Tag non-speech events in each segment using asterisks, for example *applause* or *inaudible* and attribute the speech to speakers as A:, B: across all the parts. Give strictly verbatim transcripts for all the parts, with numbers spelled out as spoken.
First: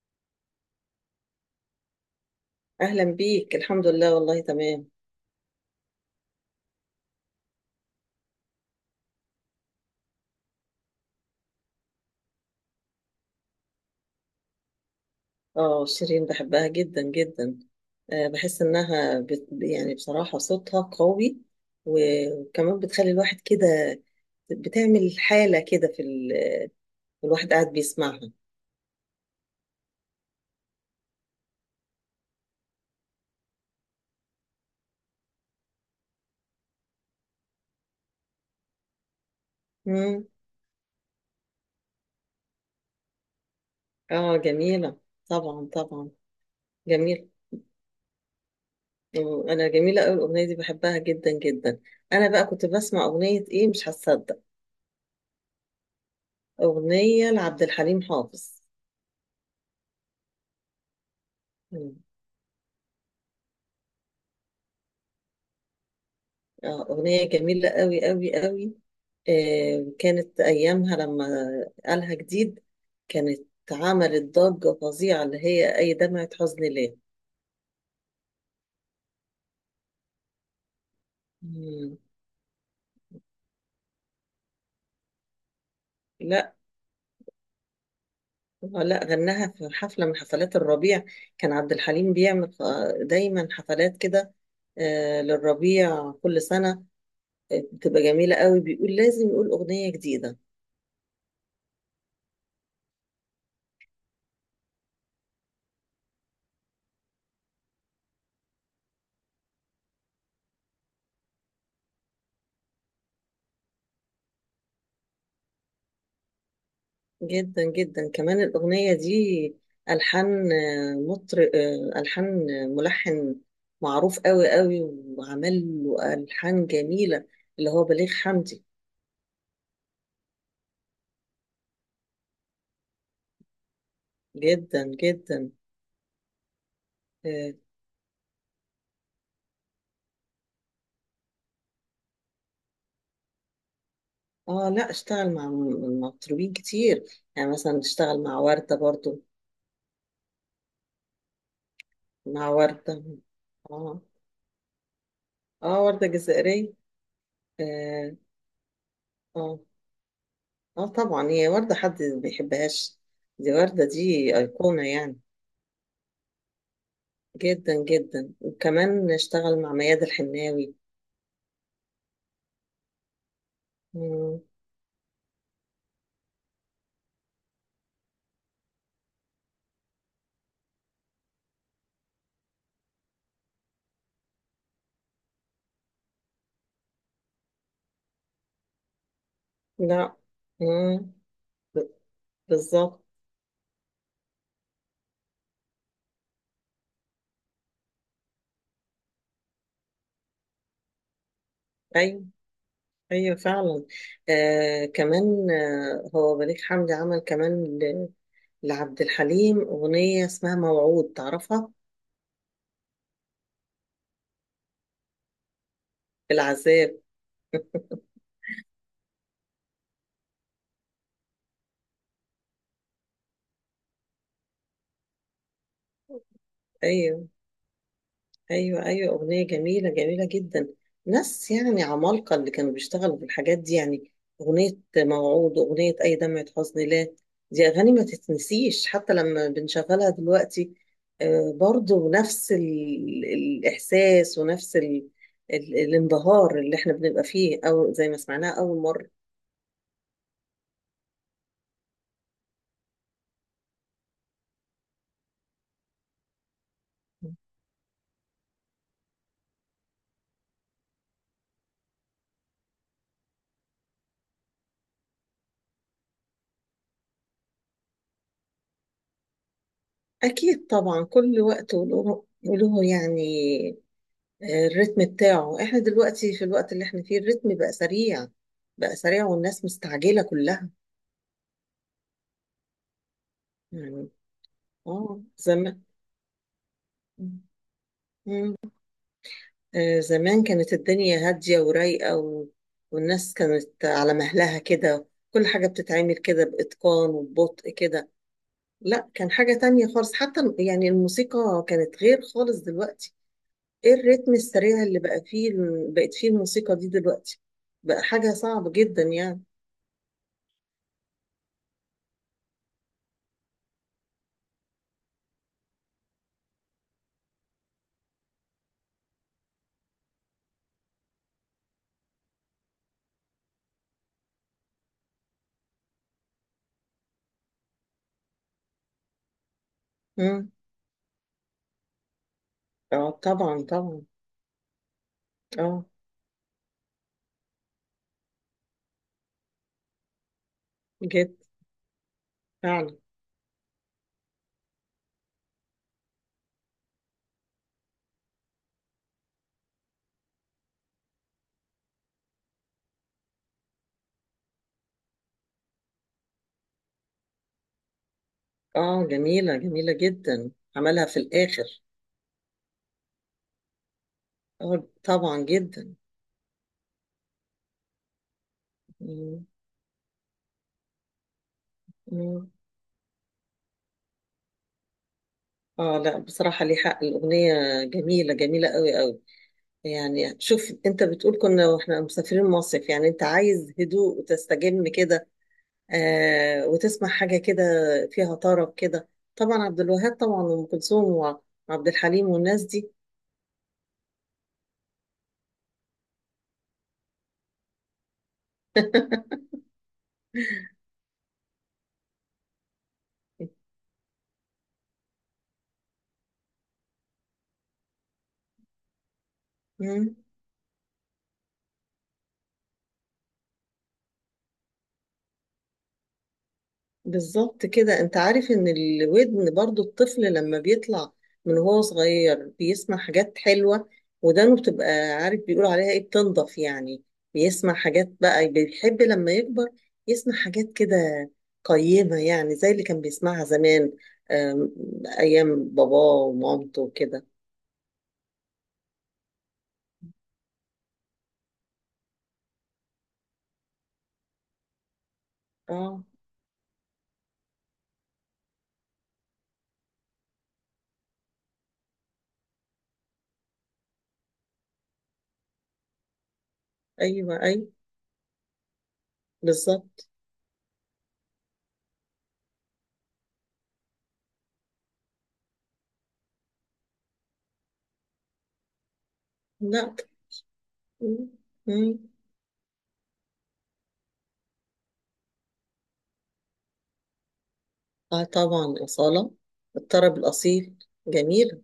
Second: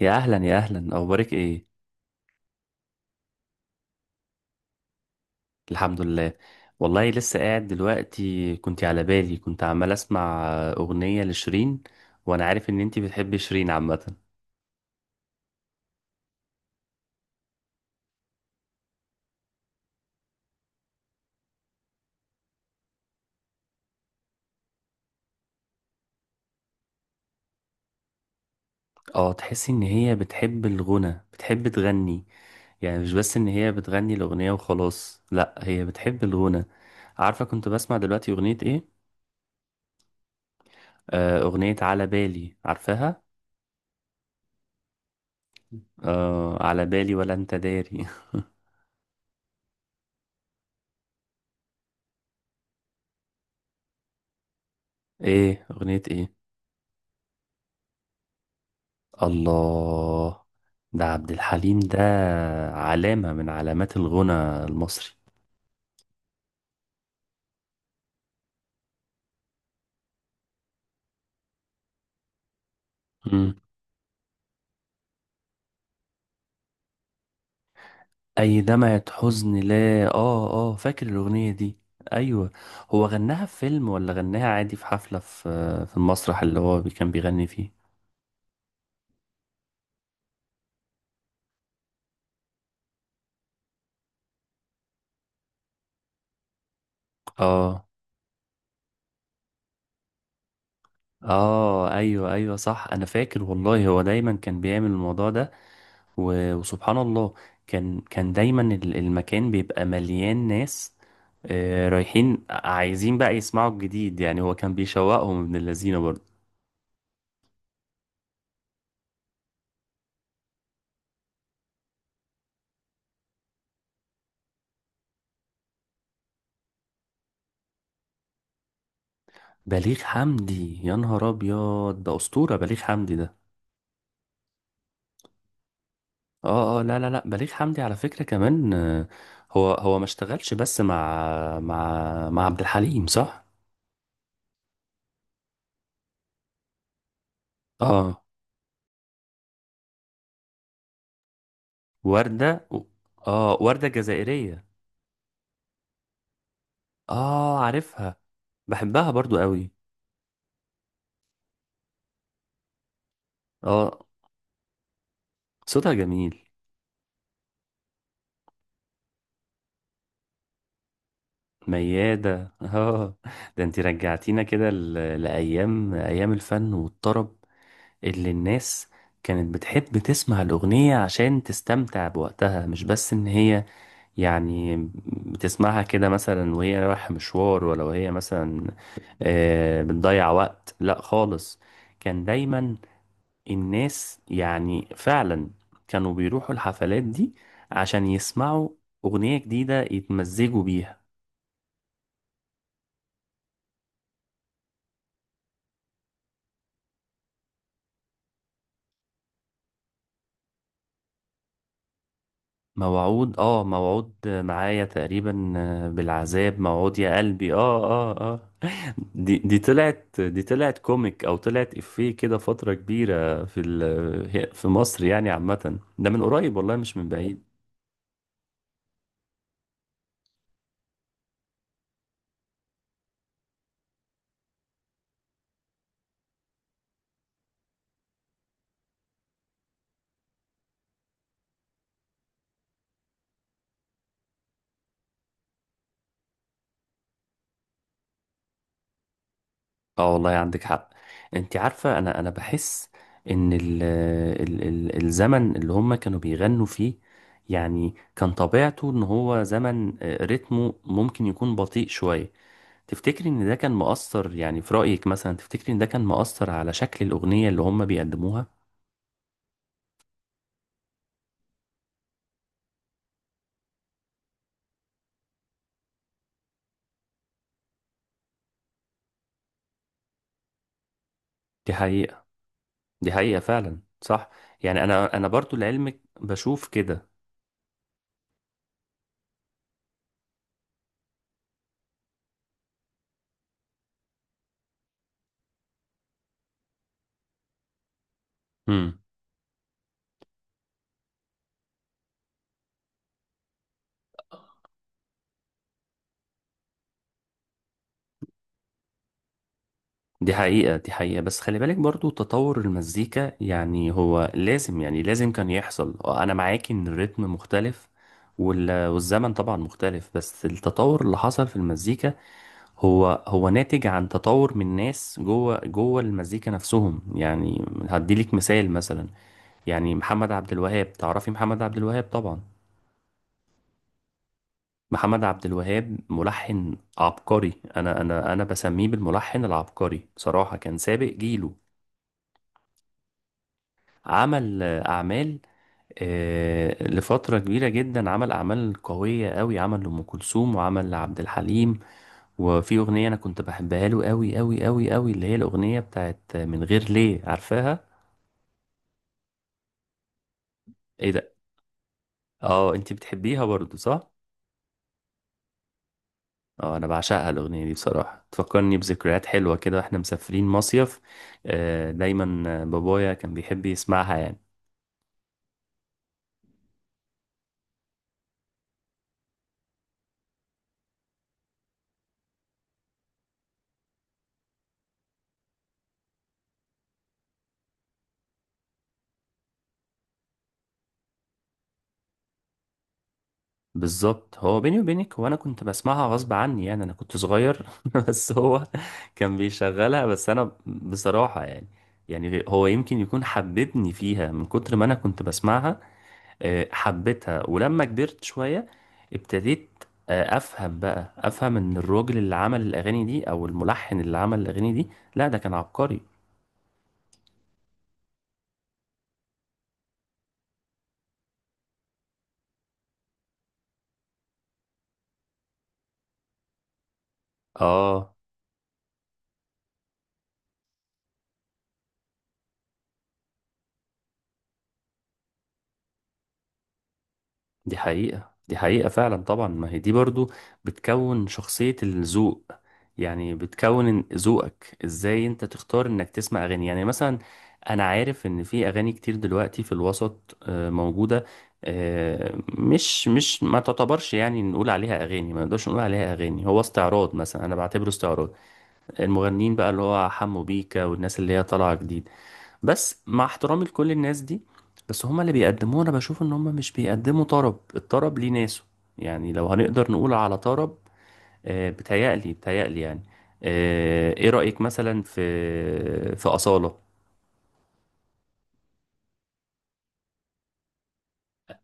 A: يا اهلا يا اهلا، اخبارك ايه؟
B: أهلا بيك. الحمد لله والله تمام.
A: الحمد لله. والله لسه قاعد دلوقتي، كنت على بالي، كنت عمال اسمع اغنية لشيرين، وانا عارف ان انتي بتحبي شيرين عامة.
B: اه شيرين بحبها جدا جدا. آه، بحس إنها بت... يعني بصراحة صوتها قوي. و- وكمان بتخلي الواحد كده. بتعمل حالة كده في ال... الواحد قاعد بيسمعها.
A: اه، تحسي ان هي بتحب الغنى، بتحب تغني؟ يعني مش بس ان هي بتغني الاغنية وخلاص، لا، هي بتحب الغنى. عارفة كنت بسمع دلوقتي اغنية ايه؟
B: مم.
A: آه، اغنية على بالي، عارفاها؟
B: اه جميلة. طبعا طبعا.
A: آه، على بالي
B: جميل.
A: ولا انت داري.
B: مم، أنا جميلة أوي الأغنية دي بحبها جدا جدا. أنا بقى كنت بسمع أغنية إيه مش هتصدق.
A: *laughs* ايه؟ اغنية ايه؟
B: أغنية لعبد الحليم حافظ.
A: الله، ده عبد الحليم
B: مم.
A: ده، علامة من علامات الغنى المصري.
B: اه أغنية جميلة أوي أوي أوي. آه، كانت أيامها لما قالها جديد، كانت
A: مم.
B: عملت ضجة فظيعة اللي هي أي دمعة حزن ليه.
A: أي دمعة حزن لا، آه آه، فاكر الأغنية دي.
B: مم.
A: أيوة. هو غناها في فيلم ولا غناها عادي في حفلة، في في المسرح
B: لا،
A: اللي هو بي- كان بيغني فيه؟
B: لا غناها في حفلة من حفلات الربيع. كان عبد الحليم بيعمل آه، دايما حفلات كده، آه، للربيع كل سنة. آه،
A: آه
B: بتبقى جميلة قوي، بيقول لازم يقول أغنية جديدة.
A: آه، أيوة أيوة، صح، أنا فاكر والله، هو دايما كان بيعمل الموضوع ده. و- وسبحان الله، كان كان دايما ال- المكان بيبقى مليان ناس، آه، رايحين عايزين بقى يسمعوا الجديد. يعني هو كان بيشوقهم ابن اللذينه برضه.
B: جدا جدا كمان الأغنية دي، ألحان مطرب، ألحان ملحن معروف قوي قوي، وعمل له ألحان جميلة اللي هو بليغ حمدي.
A: بليغ حمدي، يا نهار ابيض، ده اسطوره بليغ حمدي ده.
B: جدا جدا.
A: اه اه، لا لا لا، بليغ
B: اه.
A: حمدي على فكره كمان، آه، هو هو ما اشتغلش بس مع مع مع عبد الحليم، صح؟
B: آه، لا اشتغل مع م- مطربين كتير. يعني مثلا
A: اه،
B: اشتغل مع وردة برضو. مع
A: ورده.
B: وردة.
A: اه، ورده
B: اه.
A: جزائريه.
B: اه وردة جزائرية.
A: اه، عارفها.
B: اه.
A: بحبها برضو
B: اه,
A: قوي.
B: آه طبعا هي وردة حد ما يحبهاش. دي وردة،
A: اه،
B: دي أيقونة يعني.
A: صوتها جميل.
B: جدا جدا، وكمان اشتغل مع مياد الحناوي.
A: ميادة. *laughs* اه، ده انت
B: مم.
A: رجعتينا كده ل- لأيام، أيام الفن والطرب، اللي الناس كانت بتحب تسمع الأغنية عشان تستمتع بوقتها، مش بس إن هي، يعني، بتسمعها كده مثلا وهي رايحة مشوار، ولا وهي مثلا آه،
B: لا.
A: بتضيع وقت، لا
B: مم.
A: خالص.
B: ب-
A: كان دايما
B: بالظبط.
A: الناس، يعني فعلا، كانوا بيروحوا الحفلات دي عشان يسمعوا أغنية جديدة يتمزجوا بيها.
B: ايوه ايوه فعلا. آه كمان آه هو بليغ حمدي عمل كمان ل- لعبد الحليم اغنيه اسمها موعود، تعرفها؟
A: موعود، اه، موعود معايا تقريبا، آه، بالعذاب
B: العذاب.
A: موعود يا قلبي. اه اه اه. دي دي طلعت دي طلعت كوميك او طلعت افيه كده فترة كبيرة في ال- في مصر يعني عامة، ده من قريب والله، مش من
B: ايوه.
A: بعيد.
B: ايوه ايوه اغنيه جميله جميله جدا. ناس يعني عمالقه اللي كانوا بيشتغلوا في الحاجات دي يعني. اغنيه موعود واغنيه اي دمعه حزن لا، دي اغاني ما تتنسيش حتى لما بنشغلها دلوقتي. آه، برضو نفس ال- الاحساس، ونفس ال- ال- الانبهار اللي احنا بنبقى فيه، او زي ما سمعناها اول مره.
A: اه، والله عندك حق. انت عارفة، انا انا بحس ان ال ال ال الزمن اللي هم كانوا بيغنوا فيه، يعني كان طبيعته ان هو زمن آه، رتمه ممكن يكون بطيء شوية. تفتكري ان ده كان مؤثر؟ يعني في رأيك، مثلا، تفتكري ان ده كان مؤثر على شكل الأغنية اللي هم بيقدموها؟
B: اكيد طبعا، كل وقت وله وله يعني. الريتم بتاعه، احنا دلوقتي في الوقت اللي احنا فيه الريتم بقى سريع. بقى سريع والناس مستعجلة كلها
A: دي حقيقة، دي حقيقة فعلا،
B: يعني.
A: صح. يعني انا
B: اه
A: انا برضو
B: زمان.
A: لعلمك بشوف كده.
B: مم. آه، زمان كانت الدنيا هادية ورايقة و... والناس كانت على مهلها كده. كل حاجة بتتعمل كده بإتقان وببطء كده.
A: امم.
B: لا كان حاجة تانية خالص، حتى يعني الموسيقى كانت غير خالص دلوقتي. ايه الريتم السريع اللي بقى فيه، بقت فيه الموسيقى دي دلوقتي، بقى حاجة صعبة جدا يعني.
A: دي حقيقة، دي حقيقة. بس خلي بالك برضو تطور المزيكا، يعني هو لازم، يعني لازم كان يحصل. آه، انا معاكي ان الريتم مختلف، وال- والزمن طبعا مختلف، بس التطور اللي حصل في المزيكا هو هو ناتج عن تطور من ناس جوه جوه المزيكا نفسهم. يعني هديلك مثال مثلا، يعني محمد
B: مم.
A: عبد الوهاب، تعرفي محمد عبد الوهاب طبعا.
B: اه طبعا طبعا.
A: محمد عبد
B: اه
A: الوهاب ملحن عبقري، انا انا انا بسميه بالملحن العبقري، بصراحة كان سابق
B: جد
A: جيله.
B: فعلا.
A: عمل آه، اعمال، آه، لفترة كبيرة جدا، عمل أعمال قوية قوي، عمل لأم كلثوم وعمل لعبد الحليم. وفي أغنية أنا كنت بحبها له قوي قوي قوي قوي، اللي هي الأغنية بتاعت من غير ليه، عارفاها؟
B: اه جميلة جميلة جدا، عملها
A: ايه
B: في
A: ده!
B: الآخر.
A: اه، انتي بتحبيها برضو، صح؟
B: اه طبعا جدا.
A: اه، انا بعشقها الاغنيه دي بصراحه، تفكرني بذكريات
B: مم.
A: حلوه كده، واحنا مسافرين مصيف. آه، دايما
B: مم.
A: آه، بابايا كان بيحب يسمعها يعني.
B: اه لا بصراحة ليه حق الأغنية، جميلة جميلة قوي قوي. يعني شوف انت بتقول كنا واحنا مسافرين مصيف، يعني انت عايز هدوء وتستجم كده، آه وتسمع حاجة كده فيها طرب كده. طبعا عبد الوهاب طبعا، وأم كلثوم وعبد الحليم والناس دي.
A: بالظبط. هو بيني وبينك، هو انا كنت بسمعها غصب عني، يعني انا كنت صغير، *laughs* بس هو كان بيشغلها. بس انا بصراحه يعني، يعني هو يمكن يكون حببني فيها من كتر ما انا كنت بسمعها، آه، حبيتها. ولما كبرت شوية ابتديت
B: مم.
A: آه، افهم بقى افهم ان الراجل اللي عمل الاغاني دي، او الملحن اللي عمل الاغاني دي، لا، ده كان عبقري.
B: بالظبط كده، انت عارف ان الودن برضو، الطفل لما بيطلع من وهو صغير بيسمع حاجات حلوة، ودانه بتبقى، عارف بيقولوا عليها ايه، بتنضف يعني. بيسمع حاجات
A: اه،
B: بقى بيحب لما يكبر يسمع حاجات كده قيمة، يعني زي اللي كان بيسمعها زمان، آم، ايام باباه ومامته وكده.
A: دي حقيقة، دي حقيقة فعلا. طبعا ما هي دي برضو بتكون شخصية الذوق، يعني بتكون إن- ذوقك ازاي، انت تختار
B: اه
A: انك تسمع اغاني يعني، مثلا انا عارف ان في اغاني كتير دلوقتي في الوسط آه، موجودة، آه، مش مش ما تعتبرش، يعني نقول عليها اغاني، ما نقدرش نقول عليها اغاني، هو استعراض.
B: ايوه
A: مثلا انا
B: ايوه
A: بعتبره استعراض المغنيين بقى، اللي
B: بالظبط.
A: هو حمو بيكا والناس اللي هي طالعة جديد. بس مع احترامي لكل الناس دي، بس هما اللي بيقدموه انا بشوف ان هما مش بيقدموا طرب، الطرب ليه ناسه، يعني لو هنقدر
B: لا.
A: نقول على طرب.
B: مم،
A: آه،
B: مم.
A: بتهيألي بتهيألي يعني. آه، ايه رأيك مثلا في في أصالة؟
B: اه طبعا أصالة، الطرب الأصيل. جميل.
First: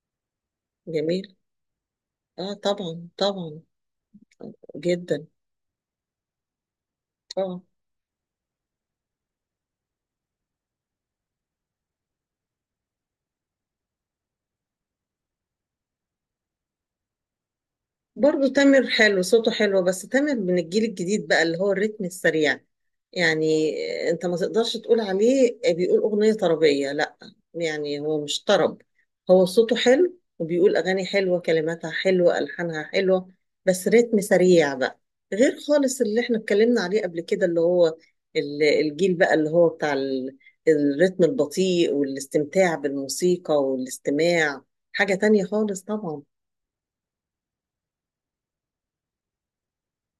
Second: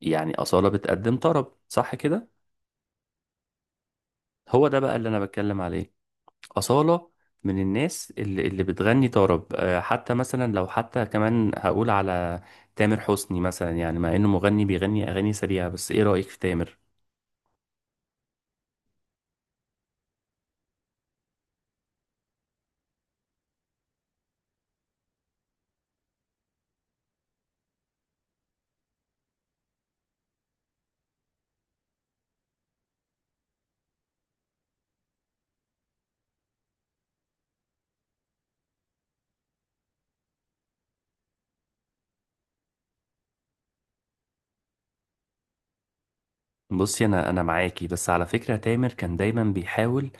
A: يعني أصالة بتقدم
B: جميل.
A: طرب، صح كده؟
B: اه طبعا طبعا.
A: هو ده بقى اللي انا
B: جدا.
A: بتكلم عليه. أصالة من
B: اه
A: الناس اللي اللي بتغني طرب. آه، حتى مثلا، لو حتى كمان هقول على تامر حسني مثلا، يعني مع انه مغني بيغني اغاني سريعة، بس ايه رأيك في تامر؟
B: برضو تامر حلو، صوته حلو، بس تامر من الجيل الجديد بقى اللي هو الريتم السريع يعني. انت ما تقدرش تقول عليه بيقول أغنية طربية، لا. يعني هو مش طرب. هو صوته حلو، وبيقول أغاني حلوة، كلماتها حلوة، ألحانها حلوة، بس ريتم سريع بقى، غير خالص اللي احنا اتكلمنا عليه قبل كده، اللي هو ال- الجيل بقى اللي هو بتاع ال- الريتم البطيء والاستمتاع بالموسيقى والاستماع. حاجة تانية خالص طبعا.
A: بصي، انا انا معاكي، بس على فكرة تامر كان دايما بيحاول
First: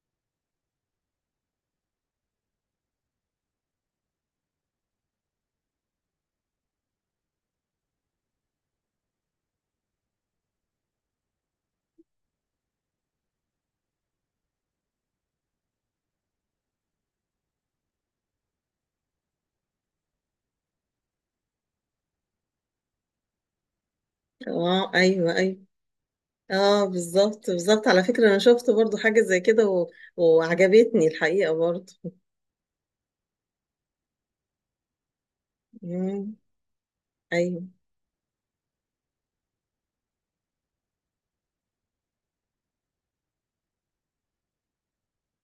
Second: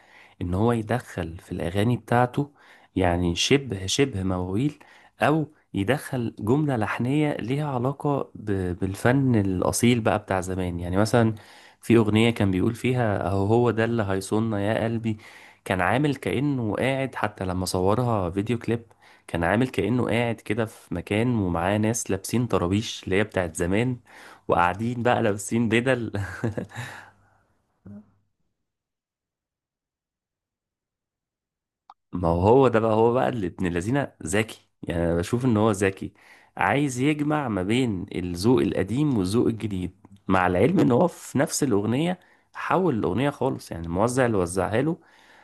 A: ان هو يدخل في الاغاني بتاعته، يعني شبه شبه مواويل، او يدخل جملة لحنية ليها علاقة ب- بالفن الاصيل بقى بتاع زمان. يعني مثلا في اغنية كان بيقول فيها، اهو هو ده اللي هيصوننا يا قلبي، كان عامل كأنه قاعد. حتى لما صورها فيديو كليب، كان عامل كأنه قاعد كده في مكان ومعاه ناس لابسين طرابيش اللي هي بتاعت زمان،
B: اه
A: وقاعدين بقى
B: ايوه ايوه.
A: لابسين بدل. *laughs*
B: اه بالظبط بالظبط، على فكرة انا شفت برضو حاجة زي كده و... وعجبتني الحقيقة برضو.
A: ما هو ده بقى، هو بقى اللي ابن الذين ذكي. يعني انا بشوف ان هو ذكي،
B: مم.
A: عايز يجمع ما
B: ايوه
A: بين الذوق القديم والذوق الجديد، مع العلم ان هو في نفس الاغنيه حول الاغنيه خالص، يعني الموزع اللي وزعها له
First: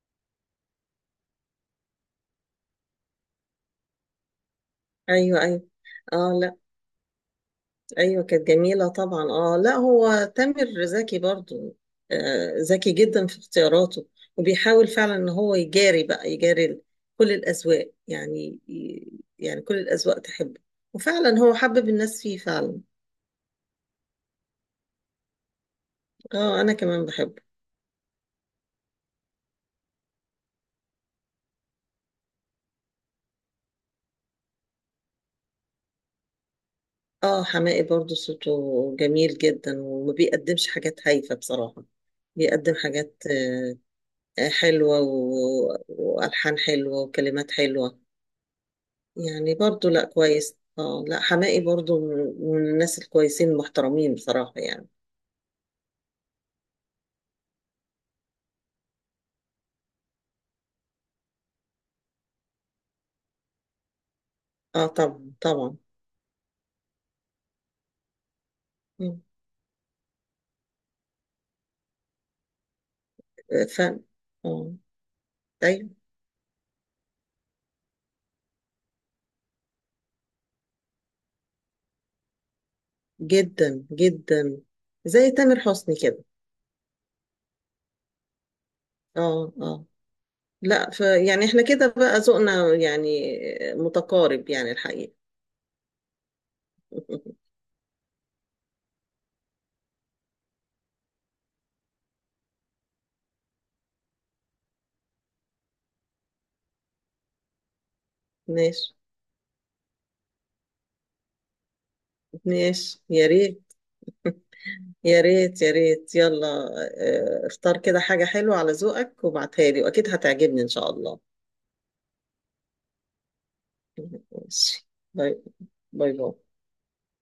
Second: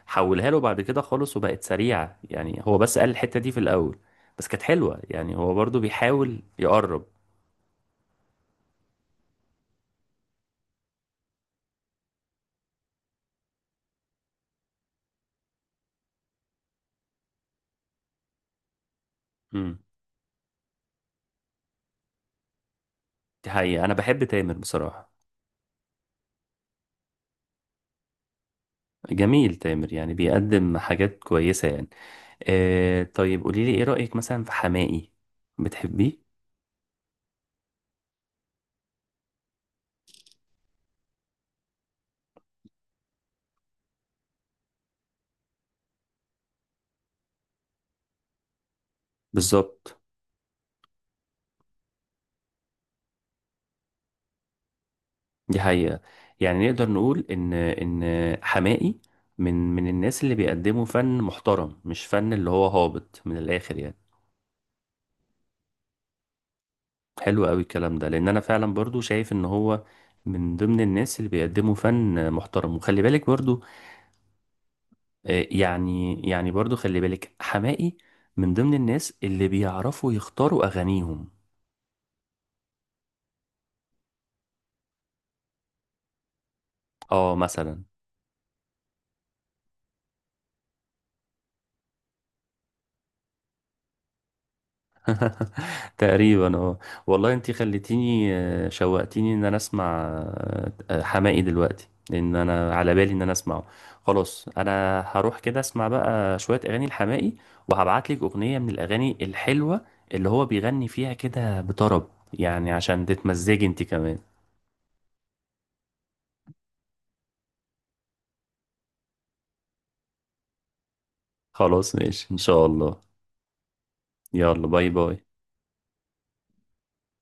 A: حولها له بعد كده خالص وبقت سريعه، يعني هو بس قال الحته دي في الاول، بس كانت حلوه. يعني
B: ايوه
A: هو
B: ايوه.
A: برضو
B: اه
A: بيحاول
B: لا
A: يقرب.
B: ايوه كانت جميلة طبعا. اه لا هو تامر ذكي برضو. آه ذكي جدا في اختياراته، وبيحاول فعلا ان هو يجاري بقى، يجاري ال- كل الاذواق يعني. يعني
A: امم.
B: كل الاذواق تحبه. وفعلا هو حبب الناس فيه فعلا.
A: دي حقيقه، انا بحب تامر بصراحه.
B: اه انا كمان بحبه.
A: جميل تامر، يعني بيقدم حاجات كويسة يعني. آه، طيب قولي لي، ايه رأيك مثلا في حماقي؟ بتحبيه؟
B: اه حماقي برضو صوته جميل جدا، وما بيقدمش حاجات هايفة بصراحة. بيقدم حاجات آه، آه، حلوة و- وألحان حلوة وكلمات حلوة. يعني برضو
A: بالظبط.
B: لا كويس. اه لا حماقي برضو من من الناس الكويسين المحترمين بصراحة يعني.
A: دي حقيقة. يعني نقدر نقول ان ان حماقي من من الناس اللي بيقدموا فن محترم، مش فن اللي هو هابط من الآخر يعني.
B: اه طبعا طبعا.
A: حلو قوي الكلام ده، لان انا فعلا برضو
B: مم.
A: شايف ان هو من ضمن الناس اللي بيقدموا فن محترم. وخلي بالك برضو
B: آه، فن. اه.
A: آه،
B: ايوه.
A: يعني يعني برضو خلي بالك، حماقي من ضمن الناس اللي بيعرفوا يختاروا اغانيهم.
B: جدا جدا. زي تامر حسني كده.
A: اه، مثلا.
B: اه اه. لا ف يعني احنا كده بقى ذوقنا يعني متقارب يعني الحقيقة.
A: *laughs* تقريبا، اه. والله
B: *laughs*
A: انتي خليتيني، آه، شوقتيني ان انا اسمع، آه، آه، حماقي دلوقتي، لان انا على بالي ان انا اسمعه. خلاص، انا هروح كده اسمع بقى شوية اغاني الحماقي، وهبعتلك اغنية من
B: ماشي.
A: الاغاني الحلوة اللي هو بيغني فيها كده بطرب، يعني
B: ماشي
A: عشان
B: يا
A: تتمزجي
B: ريت،
A: انتي كمان.
B: يا ريت يا ريت يلا. آه، اختار كده حاجة حلوة على ذوقك، وابعتها لي، وأكيد هتعجبني إن شاء الله.
A: خلاص ماشي، ان شاء الله. يلا،
B: ماشي.
A: باي باي.
B: باي. باي باي.